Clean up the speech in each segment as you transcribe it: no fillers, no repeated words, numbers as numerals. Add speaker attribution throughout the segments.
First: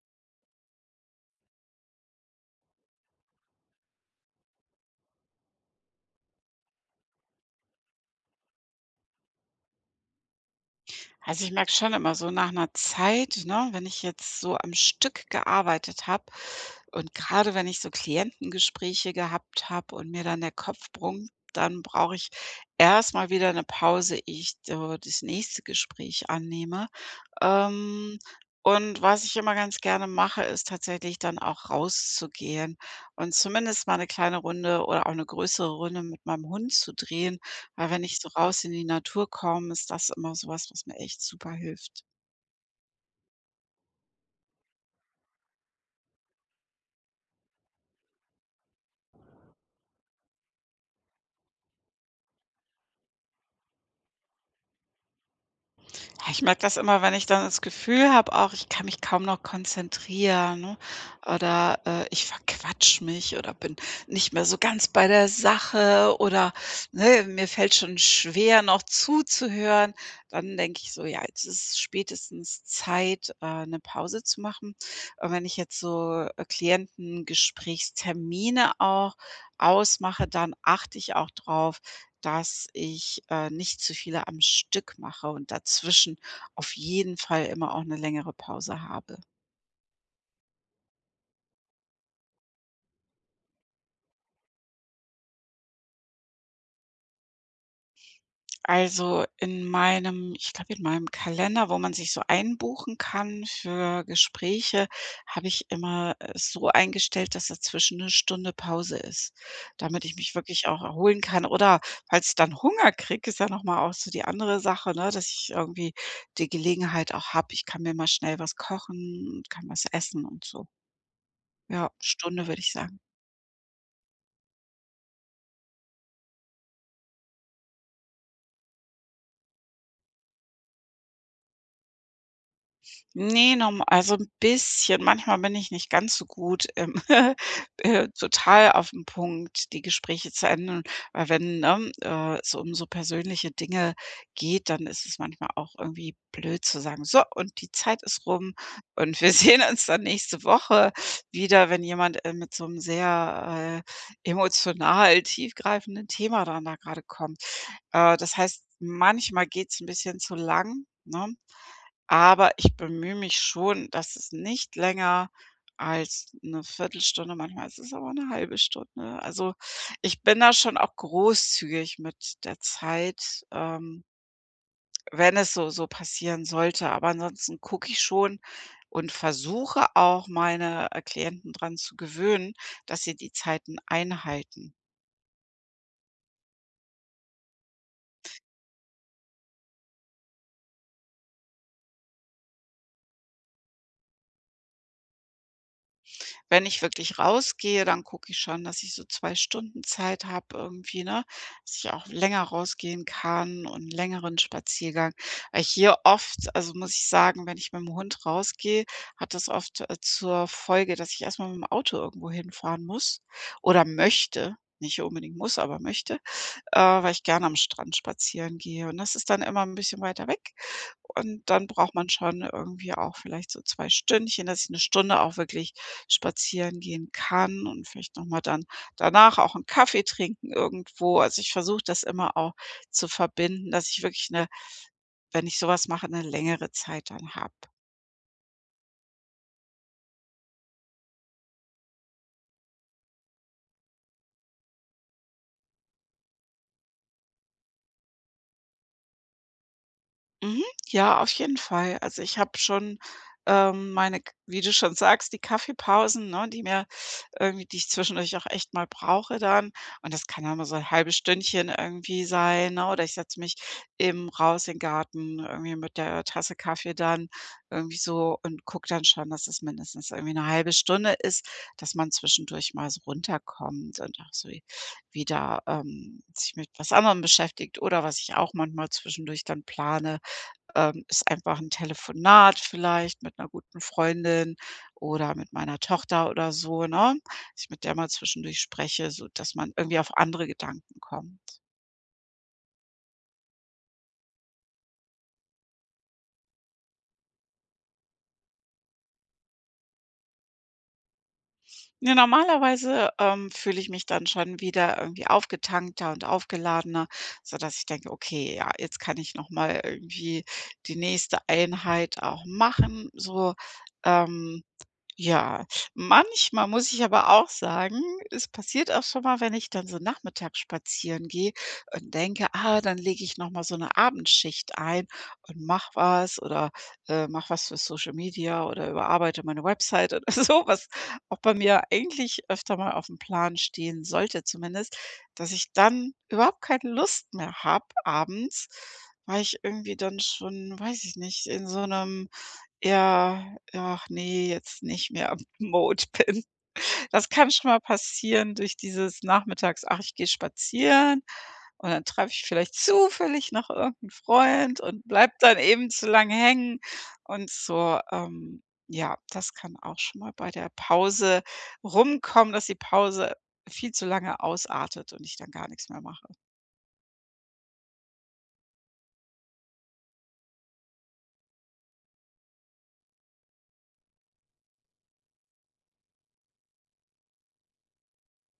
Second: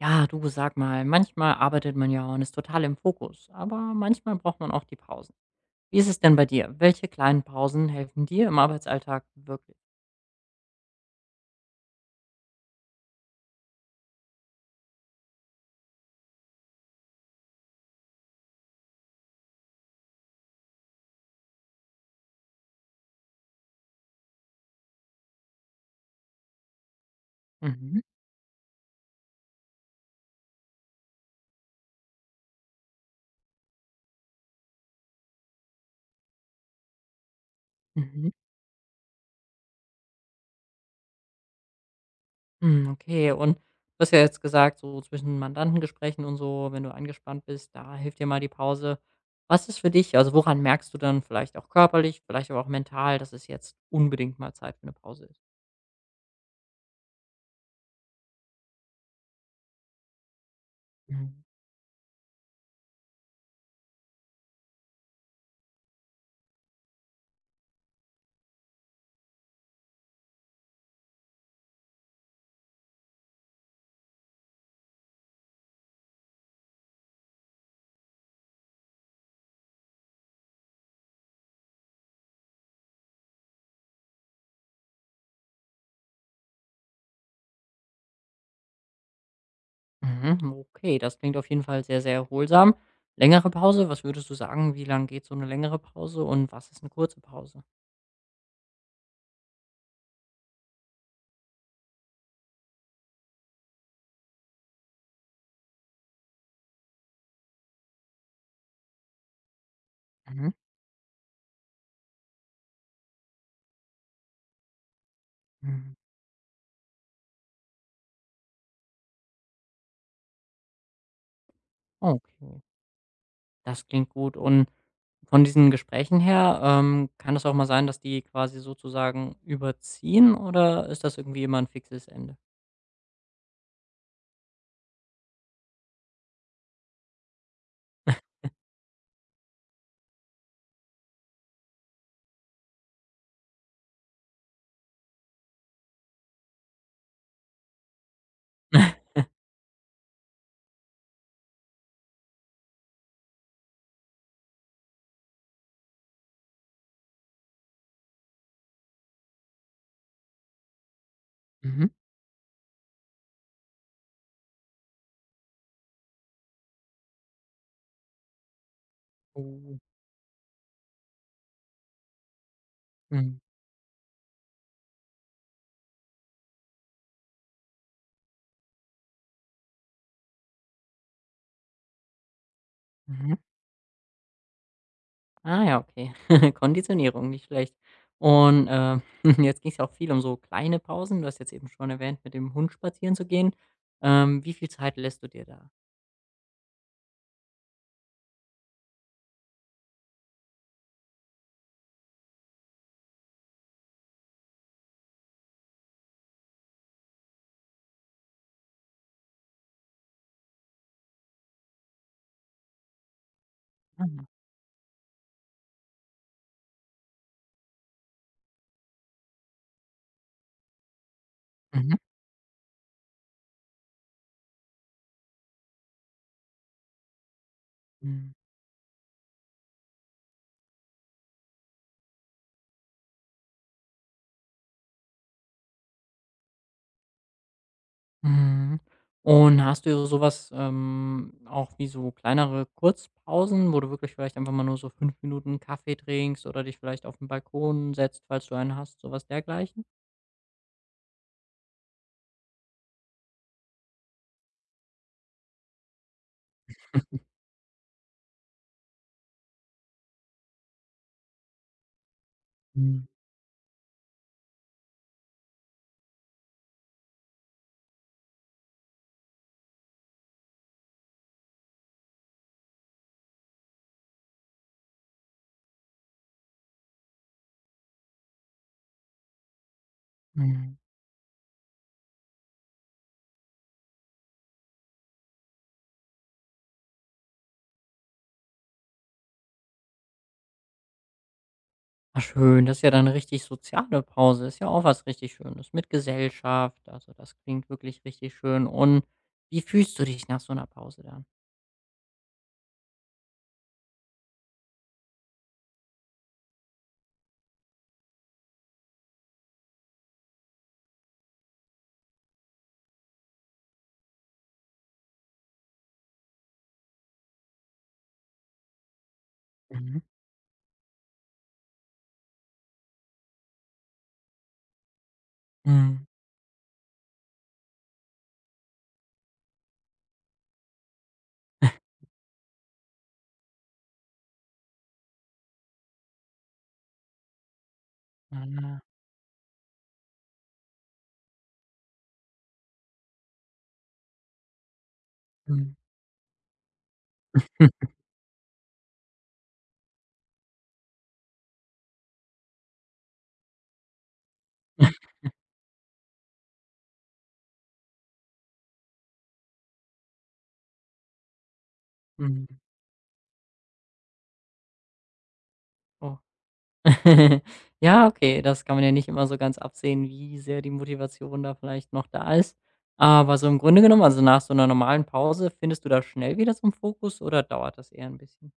Speaker 1: Ja, du sag mal, manchmal arbeitet man ja und ist total im Fokus, aber manchmal braucht man auch die Pausen. Wie ist es denn bei dir? Welche kleinen Pausen helfen dir im Arbeitsalltag wirklich?
Speaker 2: Also, ich merke schon immer so nach einer Zeit, ne, wenn ich jetzt so am Stück gearbeitet habe und gerade wenn ich so Klientengespräche gehabt habe und mir dann der Kopf brummt, dann brauche ich erstmal wieder eine Pause, ehe ich so das nächste Gespräch annehme.
Speaker 1: Mhm,
Speaker 2: Ähm, und was ich immer ganz gerne mache, ist tatsächlich dann auch rauszugehen und zumindest mal eine kleine Runde oder auch eine größere Runde mit meinem Hund zu drehen. Weil wenn ich so
Speaker 1: mhm.
Speaker 2: raus in die Natur komme, ist das immer sowas, was mir echt super hilft.
Speaker 1: Hm, okay. Und du hast ja jetzt gesagt, so zwischen Mandantengesprächen und so, wenn du angespannt bist, da hilft dir mal die Pause. Was ist für dich, also woran merkst du dann vielleicht auch körperlich, vielleicht aber auch mental, dass es jetzt unbedingt mal Zeit für eine Pause
Speaker 2: Ja, ich merke das immer, wenn ich dann das Gefühl habe auch, ich kann mich kaum noch konzentrieren, ne?
Speaker 1: ist?
Speaker 2: Oder, ich verquatsch mich oder bin nicht mehr so ganz bei der Sache oder, ne, mir fällt schon schwer, noch zuzuhören. Dann denke ich so: „Ja, jetzt ist spätestens Zeit, 'ne Pause zu machen." Und wenn ich jetzt so, Klientengesprächstermine auch ausmache, dann achte ich auch drauf, dass ich, nicht zu viele am Stück mache und dazwischen auf jeden Fall immer auch eine längere Pause habe.
Speaker 1: Mhm, okay, das klingt auf jeden Fall sehr, sehr erholsam. Längere Pause, was würdest du sagen, wie lang geht so eine längere Pause und was ist eine kurze Pause?
Speaker 2: Also, in meinem ich glaube, in meinem Kalender, wo man sich so einbuchen kann für Gespräche, habe ich immer es so eingestellt, dass dazwischen 1 Stunde Pause ist, damit ich mich
Speaker 1: Mhm.
Speaker 2: wirklich auch erholen kann. Oder falls ich dann Hunger kriege, ist ja noch mal auch so die andere Sache, ne, dass ich irgendwie
Speaker 1: Mhm.
Speaker 2: die Gelegenheit auch habe, ich kann mir mal schnell was kochen und kann was essen und so. Ja, Stunde würde
Speaker 1: Okay,
Speaker 2: ich sagen.
Speaker 1: das klingt gut. Und von diesen Gesprächen her, kann das auch mal sein, dass die quasi sozusagen überziehen oder ist das irgendwie immer ein fixes Ende?
Speaker 2: Ne, norm also 'n bisschen. Manchmal bin ich nicht ganz so gut im total auf 'n Punkt die Gespräche zu enden, weil wenn, ne, es um so persönliche Dinge geht, dann ist es manchmal auch irgendwie blöd zu sagen: „So, und die Zeit ist rum und wir sehen uns dann nächste Woche wieder", wenn jemand, mit so 'nem sehr, emotional tiefgreifenden Thema dann da grade kommt. Das heißt, manchmal geht's 'n bisschen zu lang, ne?
Speaker 1: Mhm.
Speaker 2: Aber ich bemühe mich schon, dass es nicht länger als 'ne Viertelstunde manchmal ist es aber 'ne halbe Stunde. Also,
Speaker 1: Oh,
Speaker 2: ich bin da schon auch großzügig mit der
Speaker 1: mhm,
Speaker 2: Zeit, wenn es so passieren sollte. Aber ansonsten gucke ich schon und versuche auch meine, Klienten dran zu gewöhnen, dass sie die
Speaker 1: mhm.
Speaker 2: Zeiten einhalten.
Speaker 1: Ah ja, okay. Konditionierung, nicht schlecht. Und, jetzt ging's ja auch viel um so kleine Pausen. Du hast jetzt eben schon erwähnt, mit dem Hund spazieren zu gehen. Wie viel Zeit lässt du dir da?
Speaker 2: Wenn ich wirklich rausgehe, dann gucke ich schon, dass ich so 2 Stunden Zeit habe irgendwie, ne, dass ich auch länger rausgehen kann und 'n längeren Spaziergang. Weil hier oft also, muss ich sagen, wenn ich mit'm Hund rausgehe, hat das oft, zur Folge, dass ich erst mal mit'm Auto irgendwo hinfahren muss oder
Speaker 1: Mhm.
Speaker 2: möchte, nicht unbedingt muss, aber möchte weil ich gerne am Strand spazieren gehe. Und das ist dann immer ein bisschen weiter weg. Und dann braucht
Speaker 1: Mhm.
Speaker 2: man schon irgendwie auch vielleicht so 2 Stündchen, dass ich 1 Stunde auch wirklich spazieren gehen kann und vielleicht noch
Speaker 1: Mhm.
Speaker 2: mal dann danach auch einen Kaffee trinken irgendwo. Also, ich versuche das immer auch zu verbinden, dass ich wirklich eine, wenn ich sowas mache, eine längere Zeit dann habe.
Speaker 1: Mhm. Und hast du sowas auch wie so kleinere Kurzpausen, wo du wirklich vielleicht einfach mal nur so 5 Minuten Kaffee trinkst oder dich vielleicht auf 'n Balkon setzt, falls du einen hast, sowas dergleichen?
Speaker 2: Mhm. Ja, auf jeden Fall. Also, ich habe schon, meine K wie du schon sagst, die Kaffeepausen, ne, die mir irgendwie die ich zwischendurch auch echt mal brauche dann. Und das kann dann mal so 'n halbes Stündchen irgendwie sein, ne? Oder
Speaker 1: Mhm.
Speaker 2: ich setze mich eben raus in 'n Garten, irgendwie mit der Tasse Kaffee dann irgendwie so und gucke dann schon, dass es mindestens irgendwie eine halbe Stunde ist, dass man zwischendurch mal so runterkommt und auch so wieder, sich mit was anderem beschäftigt oder was ich auch manchmal zwischendurch dann plane
Speaker 1: Mhm.
Speaker 2: ist einfach 'n Telefonat vielleicht mit 'ner guten Freundin oder mit meiner Tochter oder so, ne? Dass ich mit der mal zwischendurch spreche, sodass man irgendwie auf andere Gedanken kommt.
Speaker 1: Ah, schön, das ist ja dann eine richtig soziale Pause. Ist ja auch was richtig Schönes mit Gesellschaft. Also, das klingt wirklich richtig schön. Und wie fühlst du dich nach so einer Pause dann?
Speaker 2: Ja, normalerweise, fühle ich mich dann schon wieder irgendwie aufgetankter und aufgeladener, sodass ich denke: „Okay, ja, jetzt kann ich noch mal irgendwie die nächste Einheit auch machen", so, ähm ja, manchmal muss ich aber auch sagen, es passiert auch schon mal, wenn ich dann
Speaker 1: Mhm.
Speaker 2: so nachmittags spazieren gehe und denke: „Ah, dann lege ich noch mal so eine Abendschicht ein und mach
Speaker 1: Mhm.
Speaker 2: was oder, mache was für Social Media oder überarbeite meine Website" oder so, was auch bei mir eigentlich öfter mal auf dem Plan stehen sollte zumindest, dass ich dann überhaupt keine Lust mehr habe abends,
Speaker 1: Ah,
Speaker 2: weil ich irgendwie dann schon, weiß ich nicht, in so einem ja, ach nee, jetzt nicht mehr im
Speaker 1: mhm.
Speaker 2: Mode bin. Das kann schon mal passieren durch dieses nachmittags: „Ach, ich gehe spazieren" und dann treffe ich vielleicht zufällig noch irgendeinen Freund und bleibe dann eben zu lange hängen und so. Ja, das kann auch schon mal bei der Pause rumkommen,
Speaker 1: Mhm.
Speaker 2: dass die Pause viel zu lange ausartet und ich dann gar nichts mehr
Speaker 1: Oh.
Speaker 2: mache.
Speaker 1: Ja, okay, das kann man ja nicht immer so ganz absehen, wie sehr die Motivation da vielleicht noch da ist. Aber so im Grunde genommen, also, nach so einer normalen Pause, findest du da schnell wieder zum Fokus oder dauert das eher ein bisschen?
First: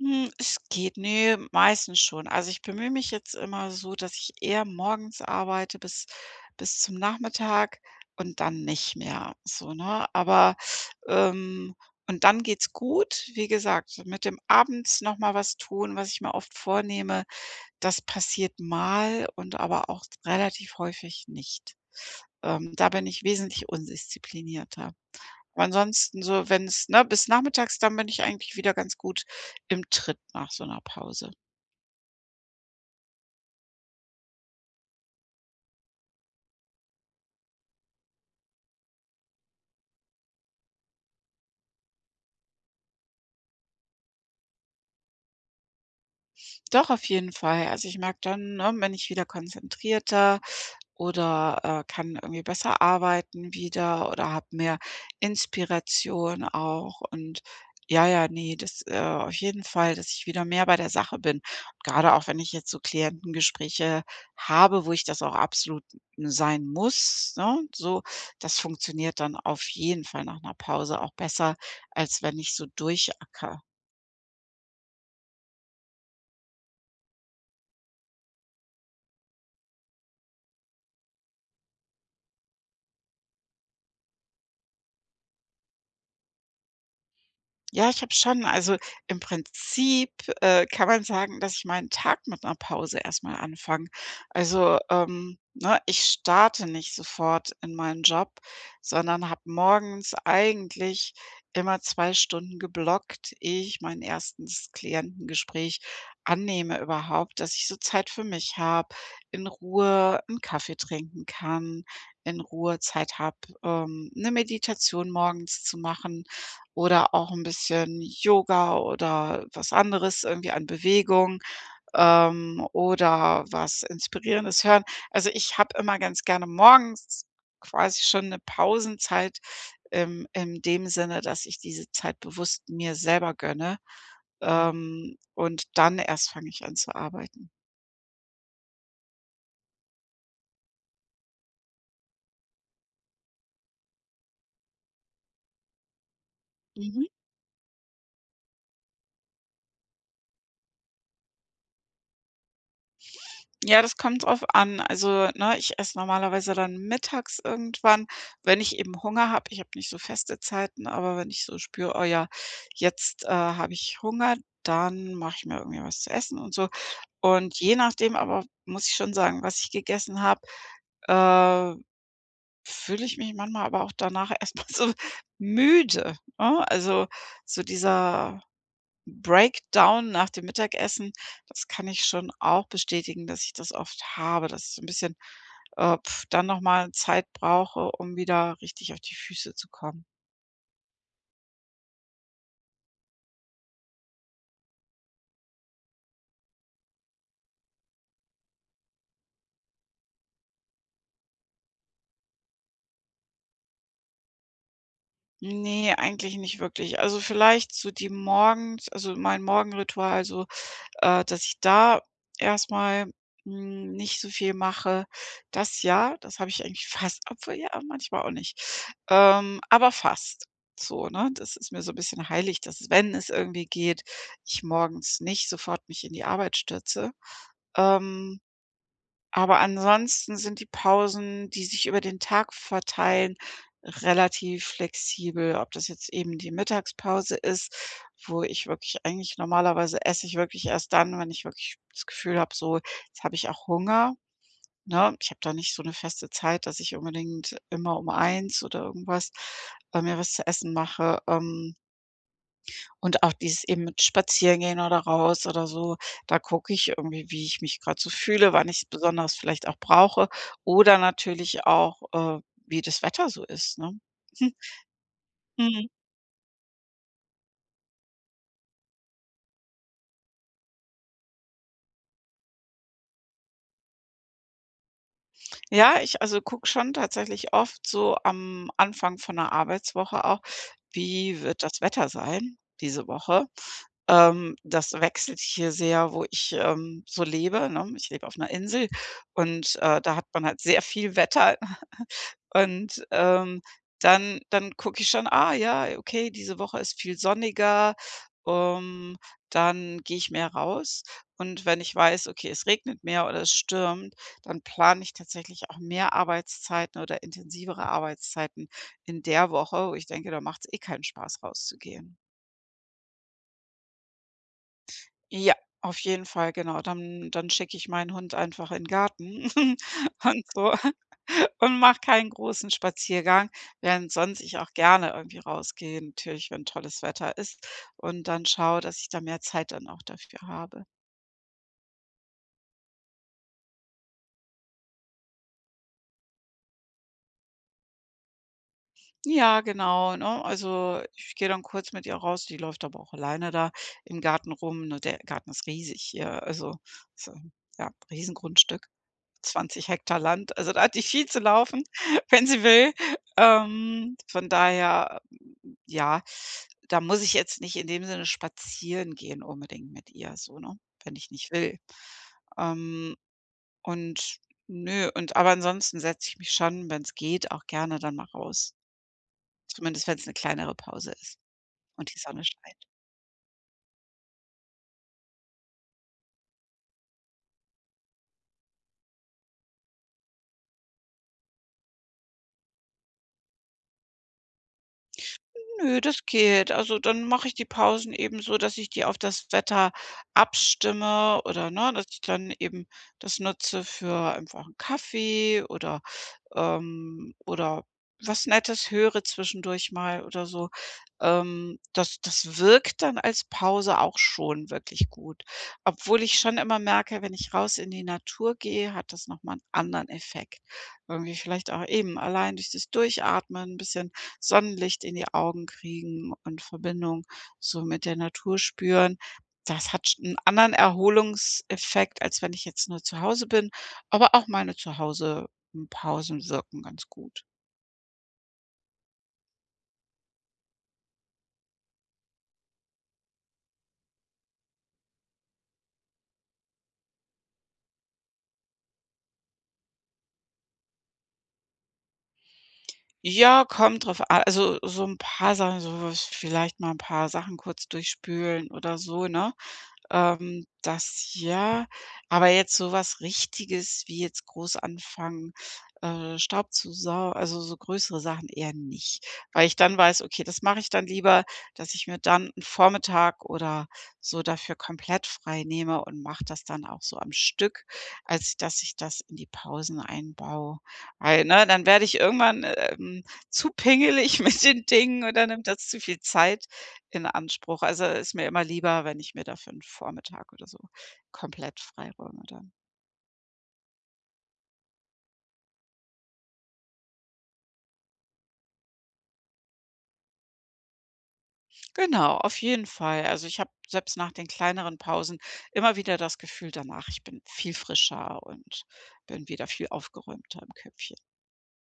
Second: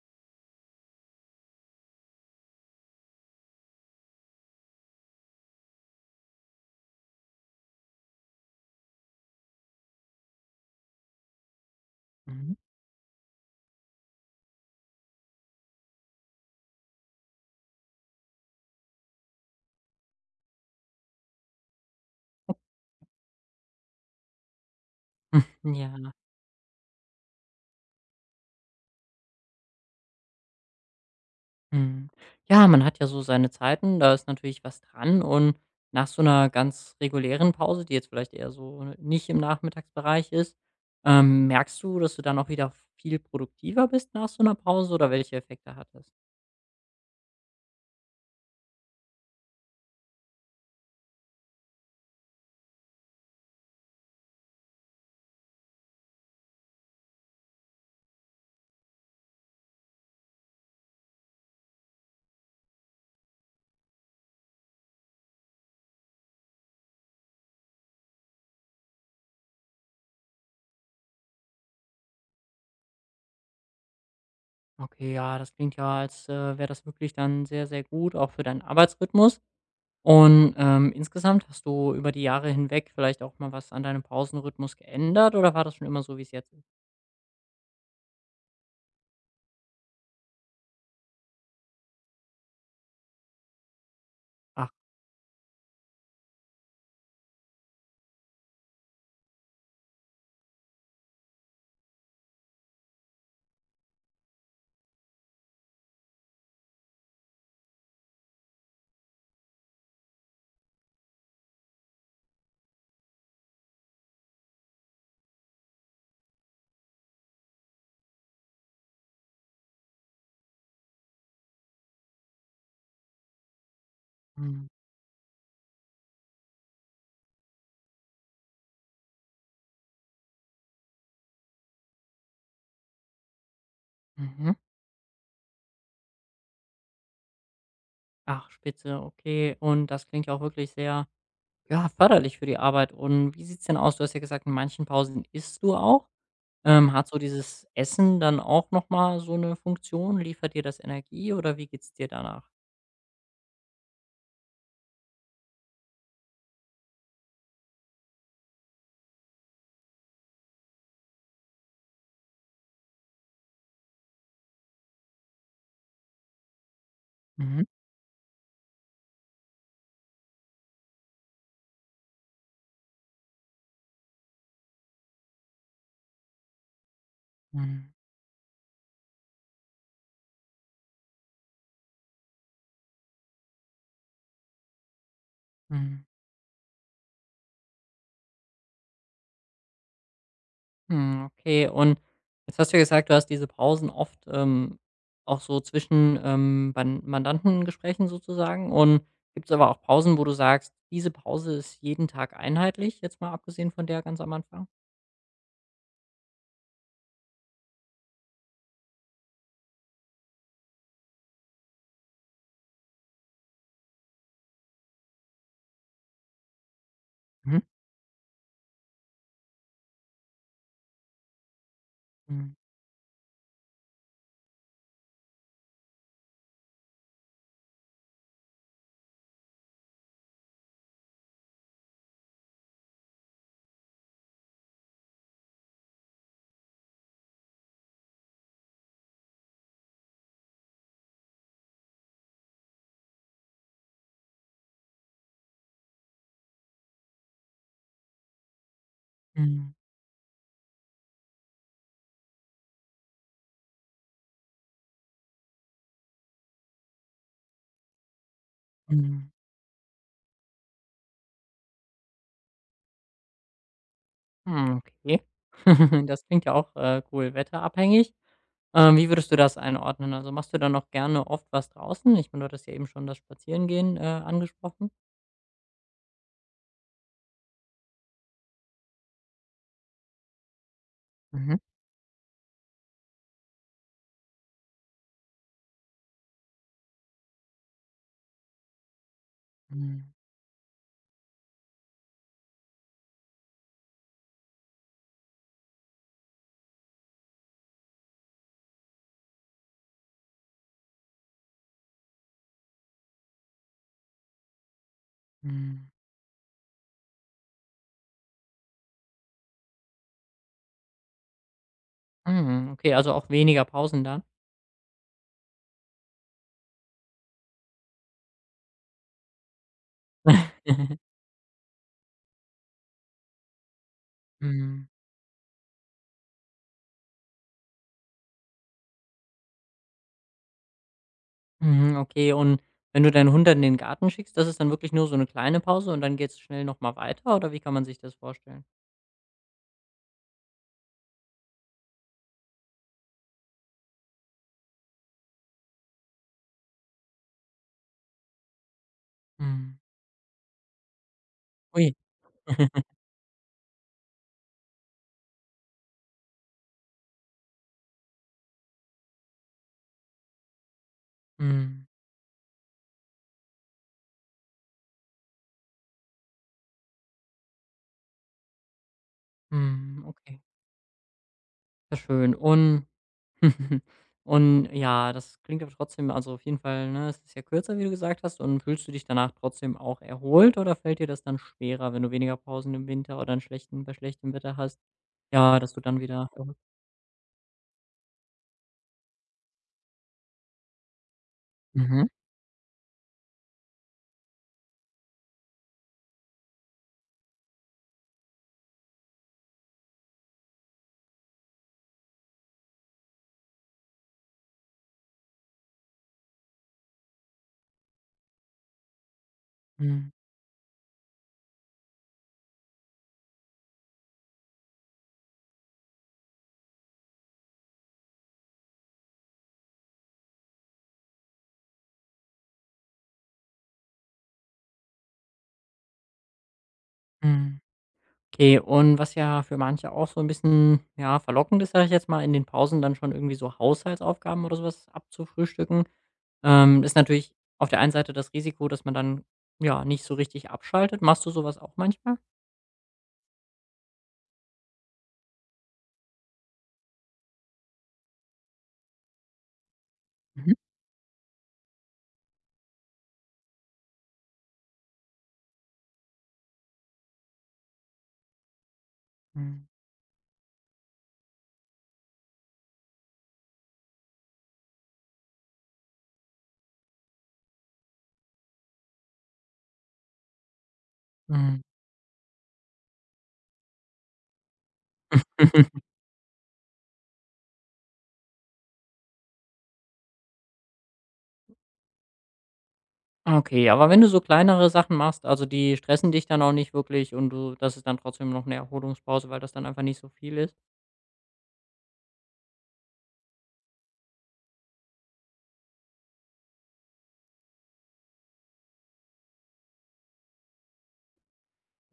Speaker 2: Es geht, ne, meistens schon. Also, ich bemühe mich jetzt immer so, dass ich eher morgens arbeite bis zum Nachmittag und dann nicht mehr so, ne? Aber, ähm und dann
Speaker 1: Mhm.
Speaker 2: geht's gut. Wie gesagt, mit dem abends noch mal was tun, was ich mir oft vornehme, das passiert mal und aber auch relativ häufig nicht. Da bin ich wesentlich undisziplinierter. Aber
Speaker 1: Ja.
Speaker 2: ansonsten so, wenn's ne, bis nachmittags, dann bin ich eigentlich wieder ganz gut im Tritt nach so 'ner Pause.
Speaker 1: Mhm. Ja, man hat ja so seine Zeiten, da ist natürlich was dran und nach so einer ganz regulären Pause, die jetzt vielleicht eher so nicht im Nachmittagsbereich ist, merkst du, dass du dann auch wieder viel produktiver bist nach so einer Pause oder welche Effekte hat das?
Speaker 2: Doch, auf jeden Fall. Also, ich merke dann, ne, bin ich wieder konzentrierter, oder, kann irgendwie besser arbeiten wieder oder habe mehr Inspiration auch und ja, ja, nee das, auf jeden Fall, dass ich wieder mehr bei der Sache bin. Gerade auch wenn ich jetzt so Klientengespräche habe, wo ich das auch absolut sein muss, ne, so, das funktioniert dann auf jeden Fall nach einer Pause auch besser, als wenn ich so durchacker.
Speaker 1: Okay, ja, das klingt ja, als, wäre das wirklich dann sehr, sehr gut, auch für deinen Arbeitsrhythmus. Und, insgesamt hast du über die Jahre hinweg vielleicht auch mal was an deinem Pausenrhythmus geändert oder war das schon immer so, wie es jetzt ist?
Speaker 2: Ja, ich habe schon, also, im Prinzip, kann man sagen, dass ich meinen Tag mit einer Pause erstmal anfange.
Speaker 1: Ach,
Speaker 2: Also, ne, ich starte nicht sofort in meinen Job, sondern habe morgens eigentlich immer 2 Stunden geblockt, ehe ich mein 1. Klientengespräch annehme überhaupt, dass ich so Zeit für mich habe, in Ruhe einen Kaffee trinken kann, in Ruhe Zeit habe, 'ne Meditation morgens zu machen oder auch ein bisschen Yoga oder was anderes irgendwie an Bewegung, oder was Inspirierendes
Speaker 1: mhm.
Speaker 2: hören. Also, ich habe immer ganz gerne morgens quasi schon eine Pausenzeit, in dem Sinne, dass ich diese Zeit bewusst mir selber gönne,
Speaker 1: Mhm.
Speaker 2: und dann erst fange ich an zu arbeiten.
Speaker 1: Ach, spitze, okay. Und das klingt ja auch wirklich sehr, ja, förderlich für die Arbeit. Und wie sieht's denn aus? Du hast ja gesagt, in manchen Pausen isst du auch.
Speaker 2: Mhm.
Speaker 1: Hat so dieses Essen dann auch noch mal so eine Funktion? Liefert dir das Energie oder wie geht's dir danach?
Speaker 2: Ja, das kommt drauf an. Also, ne, ich esse normalerweise dann mittags irgendwann, wenn ich eben Hunger habe. Ich habe nicht so feste Zeiten, aber wenn ich so spüre: „Oh ja, jetzt, habe ich Hunger", dann mache ich mir irgendwie was zu essen und so. Und
Speaker 1: Mhm.
Speaker 2: je nachdem aber muss ich schon sagen, was ich gegessen habe, äh, fühle ich mich manchmal aber auch danach erstmal so müde, ne? Also, so
Speaker 1: Mhm.
Speaker 2: dieser Breakdown nach dem Mittagessen, das kann ich schon auch bestätigen, dass ich das oft habe, dass ich so 'n bisschen,
Speaker 1: Mhm.
Speaker 2: dann noch mal Zeit brauche, um wieder richtig auf die Füße zu kommen.
Speaker 1: Hm, okay. Und jetzt hast du ja gesagt, du hast diese Pausen oft, auch so zwischen, Ban Mandantengesprächen sozusagen. Und gibt's aber auch Pausen, wo du sagst: „Diese Pause ist jeden Tag einheitlich“, jetzt mal abgesehen von der ganz am Anfang?
Speaker 2: Ne, eigentlich nicht wirklich. Also, vielleicht so die morgens also, mein Morgenritual, so dass ich da erstmal nicht so viel mache. Das ja, das habe ich eigentlich fast obwohl ja, manchmal auch nicht. Aber fast so, ne? Das ist mir so ein bisschen
Speaker 1: Mhm,
Speaker 2: heilig, dass, wenn es irgendwie geht, ich morgens nicht sofort mich in die Arbeit stürze. Ähm aber ansonsten sind die Pausen, die sich über den Tag verteilen, relativ flexibel. Ob das jetzt eben die Mittagspause ist, wo ich wirklich eigentlich normalerweise esse ich wirklich erst dann, wenn ich wirklich das Gefühl habe, so, jetzt habe ich auch Hunger, ne? Ich habe da nicht so eine feste Zeit, dass ich unbedingt immer um eins oder irgendwas,
Speaker 1: mhm,
Speaker 2: mir was zu essen mache. Und auch dieses eben mit Spazierengehen oder raus oder so, da gucke ich irgendwie, wie ich mich gerade so fühle, wann ich es
Speaker 1: mhm.
Speaker 2: besonders vielleicht auch brauche oder natürlich auch, wie das Wetter so ist, ne? Hm,
Speaker 1: Hm, okay.
Speaker 2: mhm.
Speaker 1: Das klingt ja auch, cool, wetterabhängig. Wie würdest du das einordnen? Also, machst du dann auch gerne oft was draußen? Ich meine, du hattest ja eben schon das Spazierengehen, angesprochen.
Speaker 2: Ja, ich also gucke schon tatsächlich oft so am Anfang von 'ner Arbeitswoche auch, wie
Speaker 1: Mhm.
Speaker 2: wird das Wetter sein diese Woche? Das wechselt hier sehr, wo ich, so lebe, ne? Ich lebe auf 'ner Insel und,
Speaker 1: Mhm,
Speaker 2: da hat man halt sehr viel Wetter. Und, dann gucke ich schon: „Ah ja, okay, diese Woche ist viel sonniger, ähm, dann gehe ich mehr raus." Und wenn ich weiß, okay, es regnet mehr oder es stürmt, dann plane ich tatsächlich auch
Speaker 1: mhm.
Speaker 2: mehr Arbeitszeiten oder intensivere Arbeitszeiten in der Woche, wo ich denke, da macht es eh keinen Spaß, rauszugehen.
Speaker 1: Mhm, okay, also auch weniger Pausen dann?
Speaker 2: Ja, auf jeden Fall, genau. Dann schicke ich meinen Hund einfach in 'n Garten und so, und mache keinen großen Spaziergang, während sonst ich auch
Speaker 1: Mhm,
Speaker 2: gerne irgendwie rausgehe, natürlich, wenn tolles Wetter ist und dann schaue, dass ich da mehr Zeit dann auch dafür habe.
Speaker 1: mhm, okay. Und wenn du deinen Hund dann in den Garten schickst, das ist dann wirklich nur so eine kleine Pause und dann geht's schnell noch mal weiter oder wie kann man sich das vorstellen?
Speaker 2: Ja, genau, ne? Also, ich gehe dann kurz mit ihr raus, die läuft aber auch alleine da im Garten rum, ne? Der Garten ist riesig hier, also, so, ja, Riesengrundstück.
Speaker 1: Mhm.
Speaker 2: 20 Hektar Land. Also, da hat die viel zu laufen
Speaker 1: Ui.
Speaker 2: wenn sie will. Von daher, hm, ja, da muss ich jetzt nicht in dem Sinne spazieren gehen unbedingt mit ihr so, ne, wenn ich nicht will.
Speaker 1: Mhm,
Speaker 2: Ähm, und nö, und aber ansonsten setze ich mich schon, wenn es geht, auch gerne dann mal raus.
Speaker 1: mhm,
Speaker 2: Zumindest wenn es eine
Speaker 1: okay.
Speaker 2: kleinere Pause ist
Speaker 1: Sehr
Speaker 2: und die
Speaker 1: schön.
Speaker 2: Sonne scheint.
Speaker 1: Und und ja, das klingt aber trotzdem also, auf jeden Fall, ne, es ist ja kürzer, wie du gesagt hast. Und fühlst du dich danach trotzdem auch erholt oder fällt dir das dann schwerer, wenn du weniger Pausen im Winter oder 'n schlechten bei schlechtem Wetter hast, ja, dass du
Speaker 2: Nö,
Speaker 1: dann
Speaker 2: das
Speaker 1: wieder
Speaker 2: geht. Also, dann mache ich die Pausen eben so, dass ich die auf das Wetter abstimme oder, ne, dass
Speaker 1: mhm,
Speaker 2: ich dann eben das nutze für einfach 'n Kaffee oder was Nettes höre zwischendurch mal oder so. Das wirkt dann als Pause auch schon wirklich gut. Obwohl ich schon immer merke, wenn ich raus in die Natur gehe, hat das noch mal 'n anderen
Speaker 1: mhm,
Speaker 2: Effekt. Irgendwie vielleicht auch eben allein durch das Durchatmen 'n bisschen Sonnenlicht in die Augen kriegen und Verbindung so mit der Natur spüren. Das hat sch 'n anderen Erholungseffekt, als wenn ich jetzt nur zu Hause bin, aber auch meine zu Hause Pausen wirken ganz gut.
Speaker 1: mhm. Okay, und was ja für manche auch so ein bisschen, ja, verlockend ist, sage ich jetzt mal, in den Pausen dann schon irgendwie so Haushaltsaufgaben oder sowas abzufrühstücken, ist natürlich auf der einen Seite das Risiko, dass man dann, ja, nicht so richtig abschaltet. Machst du sowas auch manchmal?
Speaker 2: Ja, kommt drauf an. Also, so ein paar Sachen, so was vielleicht mal ein paar Sachen kurz durchspülen oder so, ne?
Speaker 1: Mhm,
Speaker 2: Das ja, aber jetzt so was Richtiges wie jetzt groß anfangen, Staub zu sau also so größere Sachen eher nicht,
Speaker 1: mhm.
Speaker 2: weil ich dann weiß: „Okay, das mache ich dann lieber, dass ich mir dann 'n Vormittag oder so dafür komplett frei nehme und mache das dann auch so am Stück, als dass ich das in die Pausen einbaue." Weil,
Speaker 1: Mhm.
Speaker 2: ne, dann werde ich irgendwann, zu pingelig mit den Dingen und dann nimmt das zu viel Zeit in Anspruch. Also, ist mir immer lieber, wenn ich mir dafür 'n Vormittag oder so komplett freiräume dann.
Speaker 1: Okay, aber wenn du so kleinere Sachen machst, also die stressen dich dann auch nicht wirklich und du das ist dann trotzdem noch eine Erholungspause, weil das dann einfach nicht so viel ist.
Speaker 2: Genau, auf jeden Fall. Also, ich habe selbst nach den kleineren Pausen immer wieder das Gefühl danach, ich bin viel frischer und bin wieder viel aufgeräumter im Köpfchen.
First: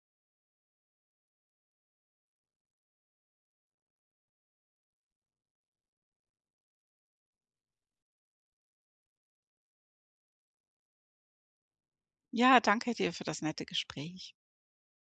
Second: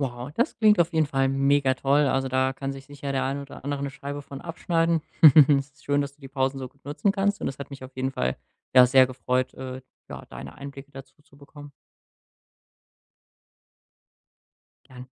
Speaker 1: Wow, das klingt auf jeden Fall mega toll. Also, da kann sich sicher der ein oder andere eine Scheibe von abschneiden. Es ist schön, dass du die Pausen so gut nutzen kannst und es hat mich auf jeden Fall, ja, sehr gefreut, ja, deine Einblicke dazu zu bekommen.
Speaker 2: Ja, danke dir für das nette Gespräch.
Speaker 1: Gerne.